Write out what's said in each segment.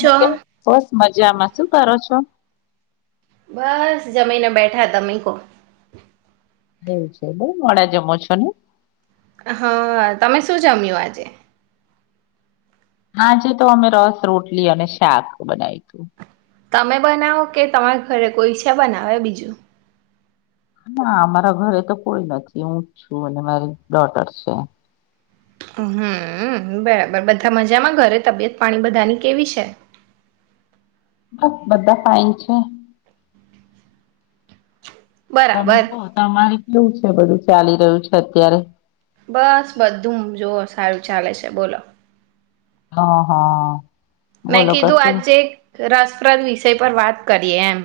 છો બસ. મજામાં શું કરો છો? બસ જમીને બેઠા, તમે કો? હું છે, બાઈ, મોડા જમો છો ને? હા, તમે શું જમ્યું આજે? હાજ તો અમે રસ, રોટલી અને શાક બનાવ્યું તું. તમે બનાવો, કે તમારા ઘરે કોઈ છે, બનાવે બીજું? હા, અમારા ઘરે તો કોઈ નથી, હું જ છું અને મારી ડોટર છે. હમ, બરાબર. બધા મજામાં ઘરે? તબિયત, પાણી, બધાની કેવી છે? બસ, બધા ફાઇન છે. તમે બરાબર કહો, તમારી? એવું છે, બધું ચાલી રહ્યું છે અત્યારે. બસ, બધું જોવ સારું ચાલે છે, બોલો. હા, હા. મેં બોલો કીધું, કશું આજે રસપ્રદ વિષય પર વાત. કરીએ એમ.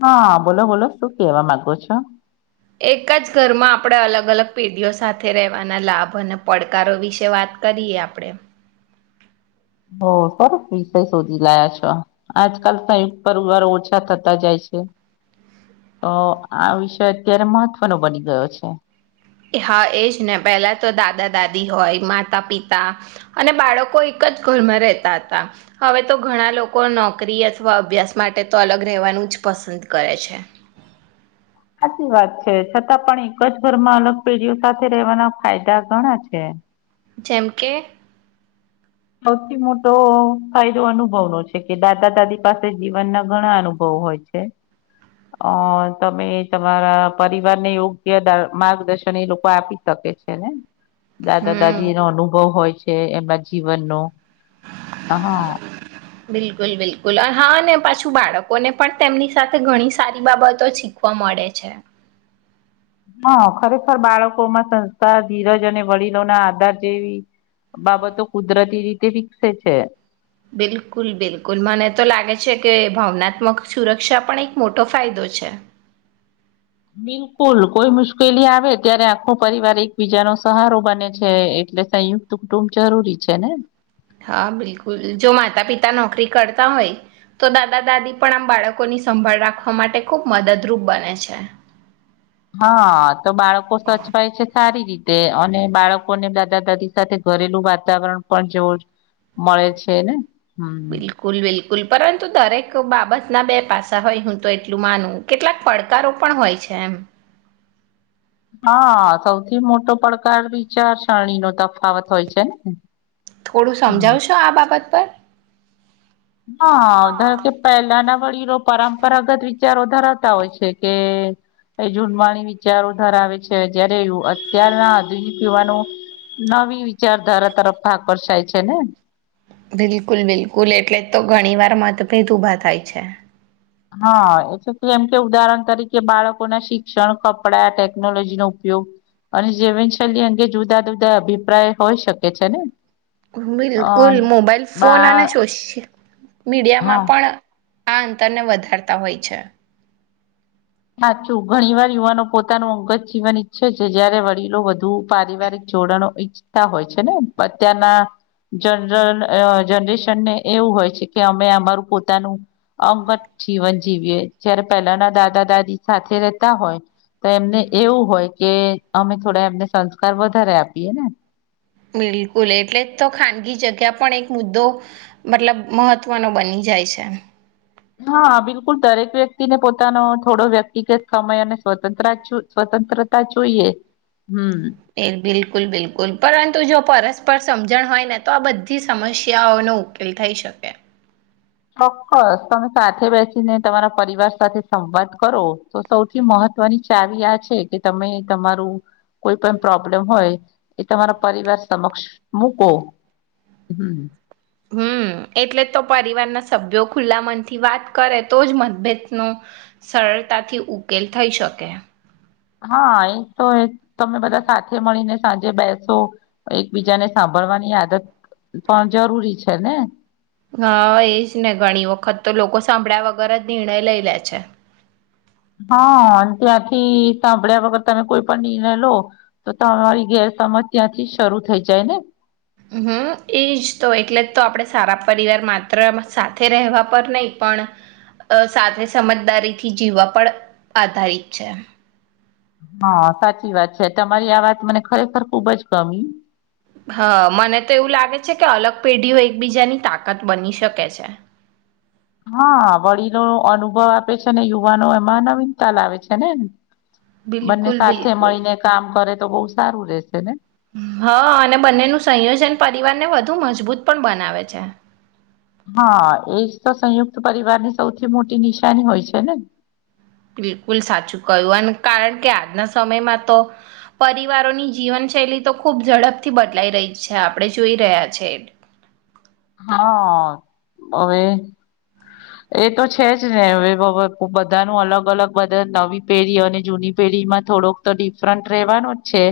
હા, બોલો બોલો, શું કેવા માંગો છો? એક જ ઘરમાં, આપણે અલગ અલગ પેઢીઓ સાથે રહેવાના લાભ અને પડકારો વિશે વાત કરીએ, આપણે? હ, સરસ વિષય શોધી લાયા છો. આજકાલ સંયુક્ત પરિવાર ઓછા થતા જાય છે, તો આ વિષય અત્યારે મહત્વનોો બની ગયો છે. હા, એજ ને. પહેલા તો દાદા-દાદી હોય, માતા-પિતા અને બાળકો એક જ ઘરમાં રહેતા હતા. હવે તો ઘણા લોકો નોકરી અથવા અભ્યાસ માટે, તો અલગ રહેવાનું જ પસંદ કરે છે. સાચી વાત છે. છતાં પણ, એક જ ઘરમાં અલગ પેઢીઓ સાથે રહેવાના ફાયદા ઘણા છે. જેમકે. સૌથી મોટો ફાયદો અનુભવનો છે, કે દાદા-દાદી પાસે જીવન ના ઘણા અનુભવ હોય છે. અ તમે તમારા પરિવારને યોગ્ય માર્ગદર્શન એ લોકો આપી શકે છે, ને? હમ દાદા-દાદી ઓનો અનુભવ હોય છે. એ બાજુ. કવનો હા. બિલકુલ, બિલકુલ. હા, પાછું બાળકોને પણ તેમની સાથે ઘણી સારી બાબતો શીખવા મળે છે. હા, ખરેખર, બાળકોમાં સંસ્થા, ધીરજ અને વડીલો ના આધાર જેવી બાબતો કુદરતી રીતે વિકસે છે. બિલકુલ, બિલકુલ. મને તો લાગે છે કે ભાવનાત્મક સુરક્ષા પણ એક મોટો ફાયદો છે. બિલકુલ, કોઈ મુશ્કેલી આવે ત્યારે આખો પરિવાર એકબીજાનો સહારો બને છે, એટલે સંયુક્ત કુટુંબ જરૂરી છે ને? હા, બિલકુલ. જો માતા-પિતા નોકરી કરતા હોય, તો દાદા- દાદી પણ આમ બાળકોની સંભાળ રાખવા માટે ખૂબ મદદરૂપ બને છે. હા, તો બાળકો સચવાઈ છે સારી રીતે. તે, અને બાળકોને દાદા-દાદી સાથે ઘરેલું વાતાવરણ પણ જોવું મળે છે, ને? હમ બિલકુલ, બિલકુલ. પરંતુ, દરેક બાબતના બે પાસા હોય. હું તો એટલું માનું, કેટલાક પડકારો પણ હોય છે એમ. હા, સૌથી મોટો પડકાર વિચારસરણી નો તફાવત હોય છે, ને? થોડું હમ સમજાવશો આ બાબત પર? હા, ઓકે. પહેલા ના વડીલો પરંપરાગત વિચારો ધરાતા હોય છે કે એ જૂથવાણી વિચારો ધરાવે છે, જયારે અત્યારના આધુનિક યુવાનો નવી વિચારધારા તરફ ભાગ વર્સાય છે ને. બિલકુલ, બિલકુલ. એટલે જ તો ઘણી વાર મતભેદ ઉભા થાય છે. હા, એટલે કેમ કે ઉદાહરણ તરીકે બાળકો ના શિક્ષણ, કપડા, ટેકનોલોજીનો ઉપયોગ અને જીવનશૈલી અંગે જુદા જુદા અભિપ્રાય હોઈ શકે છે ને. અ બિલકુલ, મોબાઈલ ફોન બા અને સોશ હા મીડિયામાં પણ. આ અંતરને વધારતા હોય છે. સાચું, ઘણી વાર યુવાનો પોતાનું અંગત જીવન ઈચ્છે છે, જયારે વડીલો વધુ પારિવારિક જોડાણો ઈચ્છતા હોય છે ને. અત્યારના જનર જનરેશનને એવું હોય છે કે, અમે અમારું પોતાનું અંગત જીવન જીવીએ, જ્યારે પહેલાના દાદા-દાદી. સાથે રહેતા હોય, તો એમને એવું હોય કે, અમે થોડા એમને સંસ્કાર વધારે આપીએ ને. બિલકુલ એટલે તો ખાનગી જગ્યા પણ એક મુદ્દો મતલબ મહત્વનો બની જાય છે હા બિલકુલ દરેક વ્યક્તિને પોતાનો થોડો વ્યક્તિગત સમય અને સ્વતંત્ર સ્વતંત્રતા જોઈએ હમ એ બિલકુલ બિલકુલ પરંતુ જો પરસ્પ પર સમજણ હોય ને તો આ બધી સમસ્યાઓનોો ઉકેલ થઈ શકે ચોક્કસ તમે સાથે બેસીને તમારા પરિવાર સાથે સંવાદ કરો તો સૌથી મહત્વની ચાવી આ છે કે તમે તમારું કોઈ પણ પ્રોબ્લેમ હોય એ તમારા પરિવાર સમક્ષ મૂકો હમ હમ એટલે જ તો પરિવારના સભ્યો ખુલ્લા મનથી વાત કરે તો જ મતભેદનો સરળતાથી ઉકેલ થઈ શકે હા એ તો તમે બધા સાથે મળીને સાંજે બેસો એકબીજાને સાંભળવાની આદત પણ જરૂરી છે ને હા એજ ને ઘણી વખત તો લોકો સાંભળ્યા વગર જ નિર્ણય લઈ લે છે હા અને ત્યાંથી સાંભળ્યા વગર તમે કોઈ પણ નિર્ણય લો તો તમારી ગેરસમજ ત્યાંથી શરૂ થઈ જાય ને હમ એજ તો એટલે જ તો આપણે સારા પરિવાર માત્ર સાથે રહેવા પર નહી પણ સાથે સમજદારીથી જીવવા પર આધારિત છે હા સાચી વાત છે તમારી આ વાત મને ખરેખર ખુબ જ ગમી હા મને તો એવું લાગે છે કે અલગ પેઢીઓ એકબીજાની તાકાત બની શકે છે હા વડીલો અનુભવ આપે છે ને યુવાનો એમાં નવીનતા લાવે છે ને બંને બિલકુલ સાથે બિલકુલ મળીને કામ કરે તો બહ સારું રહેશે ને હા અને બંનેનું સંયોજન પરિવારને વધુ મજબૂત પણ બનાવે છે હા એ તો સંયુક્ત પરિવાર ની સૌથી મોટી નિશાની હોય છે ને બિલકુલ સાચું કય્યું અને કારણ કે આજના સમયમાં તો પરિવારોની જીવનશૈલી તો ખૂબ ઝડપથી બદલાઈ રહી છે આપણે જોઈ રહ્યા છે હા હવે એ તો છે જ ને હવે બધાનું અલગ અલગ બધ નવી પેઢી અને જૂની પેઢીમાં થોડોક તો ડિફરન્ટ રેવાનું જ છે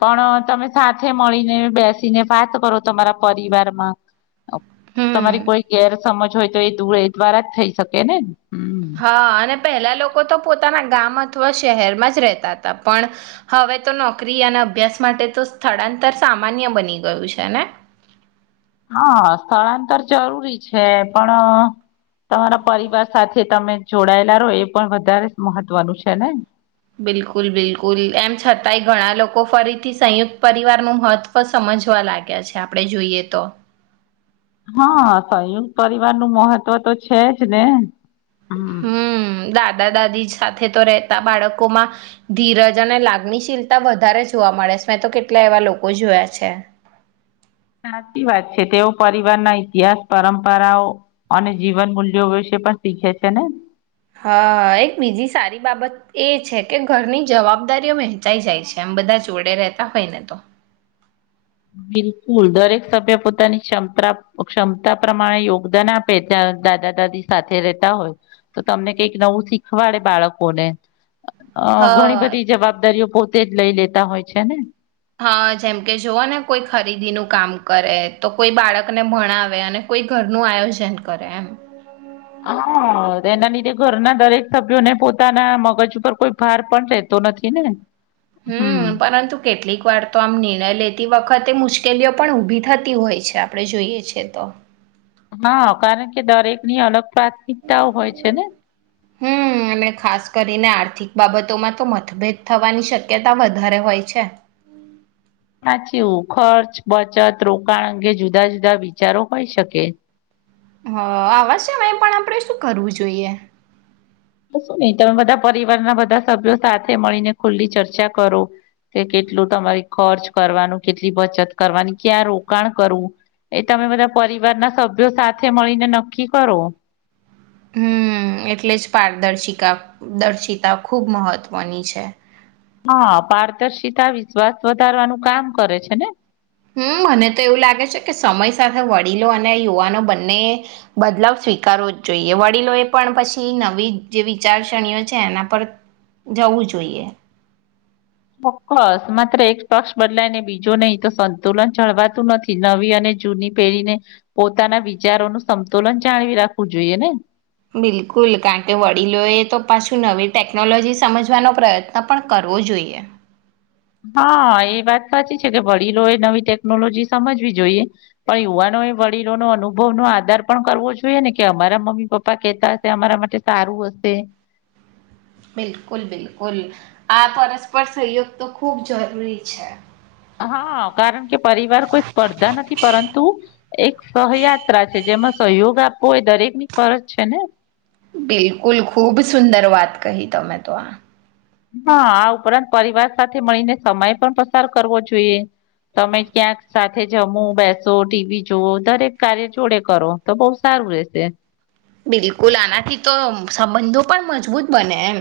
પણ તમે સાથે મળીને બેસીને વાત કરો તમારા પરિવારમાં હમ તમારી કોઈ ગેર સમજ હોય તો એ દૂ દ્વારા જ થઈ શકે ને હમ હા અને પેલા લોકો તો પોતાના ગામ જ અ શહેરમાં જ રહેતા હતા પણ હવે તો નોકરી અને અભ્યાસ માટે તો સ્થળાંતર સામાન્ય બની ગયું છે ને હા સ્થળાંતર જરૂરી છે પણ તમારા પરિવાર સાથે તમે જોડાયેલા રહો એ પણ વધારે મહત્વનું છે ને બિલકુલ બિલકુલ એમ છતાંય ઘણા લોકો ફરીથી સંયુક્ત પરિવારનું મહત્વ સમજવા લાગ્યા છે આપણે જોઈએ તો હા સંયુક્ત પરિવાર નું મહત્વ તો છે જ ને હમ દા દાદા દાદી સાથે તો રહેતા બાળકોમાં ધીરજ અને લાગણીશીલતા વધારે જોવા મળે છે મેં તો કેટલા એવા લોકો જોયા છે સાચી વાત છે તેઓ પરિવારના ઇતિહાસ પરંપરાઓ અને જીવન મૂલ્યો વિશે પણ શીખે છે ને હા એક બીજી સારી બાબત એ છે કે ઘરની જવાબદારીઓ વહેંચાઈ જાય છે એમ બધા જોડે રહેતા હોયને તો બિલકુલ દરેક સભ્ય પોતાની ક્ષમતા ક્ષમતા પ્રમાણે યોગદાન આપે ત્યાં દાદા દાદી સાથે રહેેતા હોય તો તમને કઈક નવું શીખવાડે બાળકોને અ ઘણી હા બધી જવાબદારીઓ પો તે જ લઈ લેતા હોય છે ને હા જેમ કે જોવ ને કોઈ ખરીદીનુંું કામ કરે તો કોઈ બાળકને ભણાવે અને કોઈ ઘરનું આયોજન કરે એમ હા એના લીધે ઘરના દરેક સભ્યોને પોતાના મગજ ઉપર કોઈ ભાર પણ રહેેતો નથી ને હમ પરંતુ કેટલીક વાર તો આમ નિર્ણય લેતી વખત તે મુશ્કેલીઓ પણ ઉઊભી થતી હોય છે આપણે જોઈએ છે તો હા કારણ કે દરેક ની અલગ પ્રાથમિકતાઓ હોય છે ને હમ અને ખાસ આર્થિક બાબતોમાં તો મતભેદ થવાની શક્યતા વધારે હોય છે સાચીવું ખર્ચ બચત રોકાણ અંગે જુદા જુદા વિચારો હોય શકે હ આવવા છે પણ આપણે શું કરવું જોઈએ તો શું નહી તમે બધા પરિવારના બધા સભ્યો સાથે મળીને ખુલ્લી ચર્ચા કરો કે કેટલું તમારી ખર્ચ કરવાનું કેટલી બચત કરવાની ક્યાં રોકાણ કરવું એ તમે બધા પરિવારના સભ્યો સાથે મળીને નક્કી કરો. હમ એટલે જ પારદર્શિકા દર્શિતા ખૂબ મહત્વની છે. હા પારદર્શિતા વિશ્વાસ વધારવાનું કામ કરે છે ને. હમ મને તો એવું લાગે છે કે સમય સાથે વડીલો અને યુવાનો બંને બદલાવ સ્વીકારવો જ જોઈએ વડીલો એ પણ પછી નવી જે વિચારસરણીઓ છે એના પર જવું જોઈએ. ચોક્કસ માત્ર એક પક્ષ બદલાય ને બીજો નહી તો સંતુલન જળવાતું નથી નવી અને જૂની પેઢીને પોતાના વિચારોનુંું સંતુલન જાળવી રાખવું જોઈએ ને. બિલકુલ કારણ કે વડીલોએ તો પાછું નવી ટેકનોલોજી સમજવાનો પ્રયત્ન પણ કરવો જોઈએ. હા એ વાત સાચી છે કે વડીલો એ નવી ટેકનોલોજી સમજવી જોઈએ પણ યુવાનો એ વડીલો ન અનુભવ નો આધાર પણ કરવો જોઈએ ને કે અમારા મમ્મી પપ્પા કેતા હશે અમારા માટે સારું હશે. બિલકુલ બિલકુલ આ પરસ્પર સહયોગ તો ખૂબ જરૂરી છે. હા કારણ કે પરિવાર કોઈ સ્પર્ધા નથી પરંતુ એક સહયાત્રા છે જેમાં સહયોગ આપવો હોય દરેક ની ફરજ છે ને. બિલકુલ ખુબ સુંદર વાત કહી તમે તો આ. હા આ ઉપરાંત પરિવાર સાથે મળીને સમય પણ પસાર કરવો જોઈએ તમે ક્યાંક સાથે જમો બેસો ટીવી જોવો દરેક કાર્ય જોડે કરો તો બહુ સારું રશે. બિલકુલ આનાથી તો સંબંધો પણ મજબૂત બને એમ.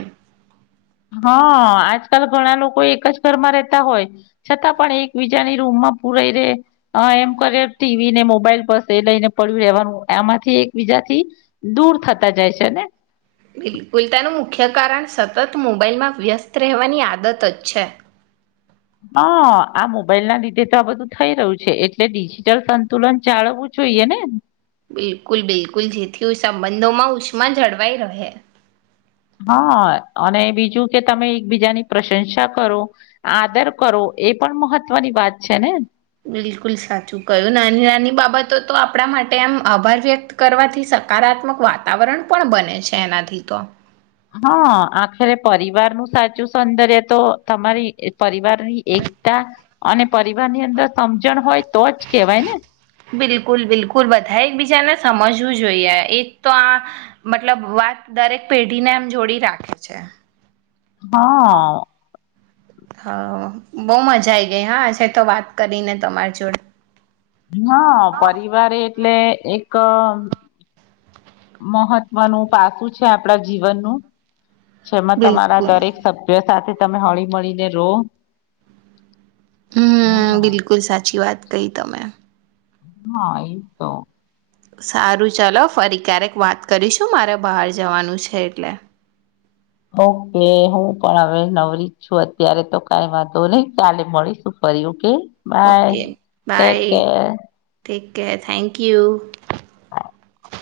હા આજકાલ ઘણા લોકો એક જ ઘરમાં રહેતા હોય છતાં પણ એકબીજાની રૂમમાં પૂરાઈ રે એમ કરે ટીવી ને મોબાઈલ પરસે એ લઈને પડ્યું રેવાનું આમાંથી એકબીજા થી દૂર થતા જાય છે ને. બિલકુલ તેનું મુખ્ય કારણ સતત મોબાાઈલમાં વ્યસ્ત રહેવાની આદત જ છે. હા આ મોબાઈલ ના લીધે તો આ બધું થઈ રહ્યું છે એટલે ડિજિટલ સંતુલન ચાલવું જોઈએ ને. બિલકુલ બિલકુલ જેથી સંબંધોમાં ઉષ્મા જળવાઈ રહે. હા અને બીજું કે તમે એકબીજાની પ્રશંસા કરો આદર કરો એ પણ મહત્વની વાત છે ને. બિલકુલ સાચું કયું નાની નાની બાબતો તો આપણા માટે એમ આભાર વ્યક્ત કરવાથી સકારાત્મક વાતાવરણ પણ બને છે એનાથી તો. હા આખરે પરિવાર નું સાચું સૌંદર્ય તો તમારી પરિવારની એકતા અને પરિવાર ની અંદર સમજણ હોય તો જ કેહેવાય ને બિલકુલ બિલકુલ બધ એક બીજાના સમજવું જોઈએ એક તો આ મતલબ વાત દરેક પેઢીને એમ જોડી રાખે છે. હા હા. હ બહ મજા આઈ ગઈ હા છે તો વાત કરીને તમાર જોડે. હ પરવારે એ એટલે એક મહત્વનું પાસું છે આપણા જીવનનું. જેમાં તમારા બિલકુલ. દરેક સભ્ય સાથે. તમે હળી મળળીને રો હમ બિલકુલ સાચી વાત કઈ તમે. હા એ તો સારું ચાલો ફરી ક્યારેક વાત કરીશું મારે બહાર જવાનું છે એટલે. ઓકે હું પણ હવે નવરી જ છું અત્યારે તો કઈ વાંધ નઈ ચાલે મળીશું ફર્યું કે. Bye okay take care. Okay thank you. [inaudible]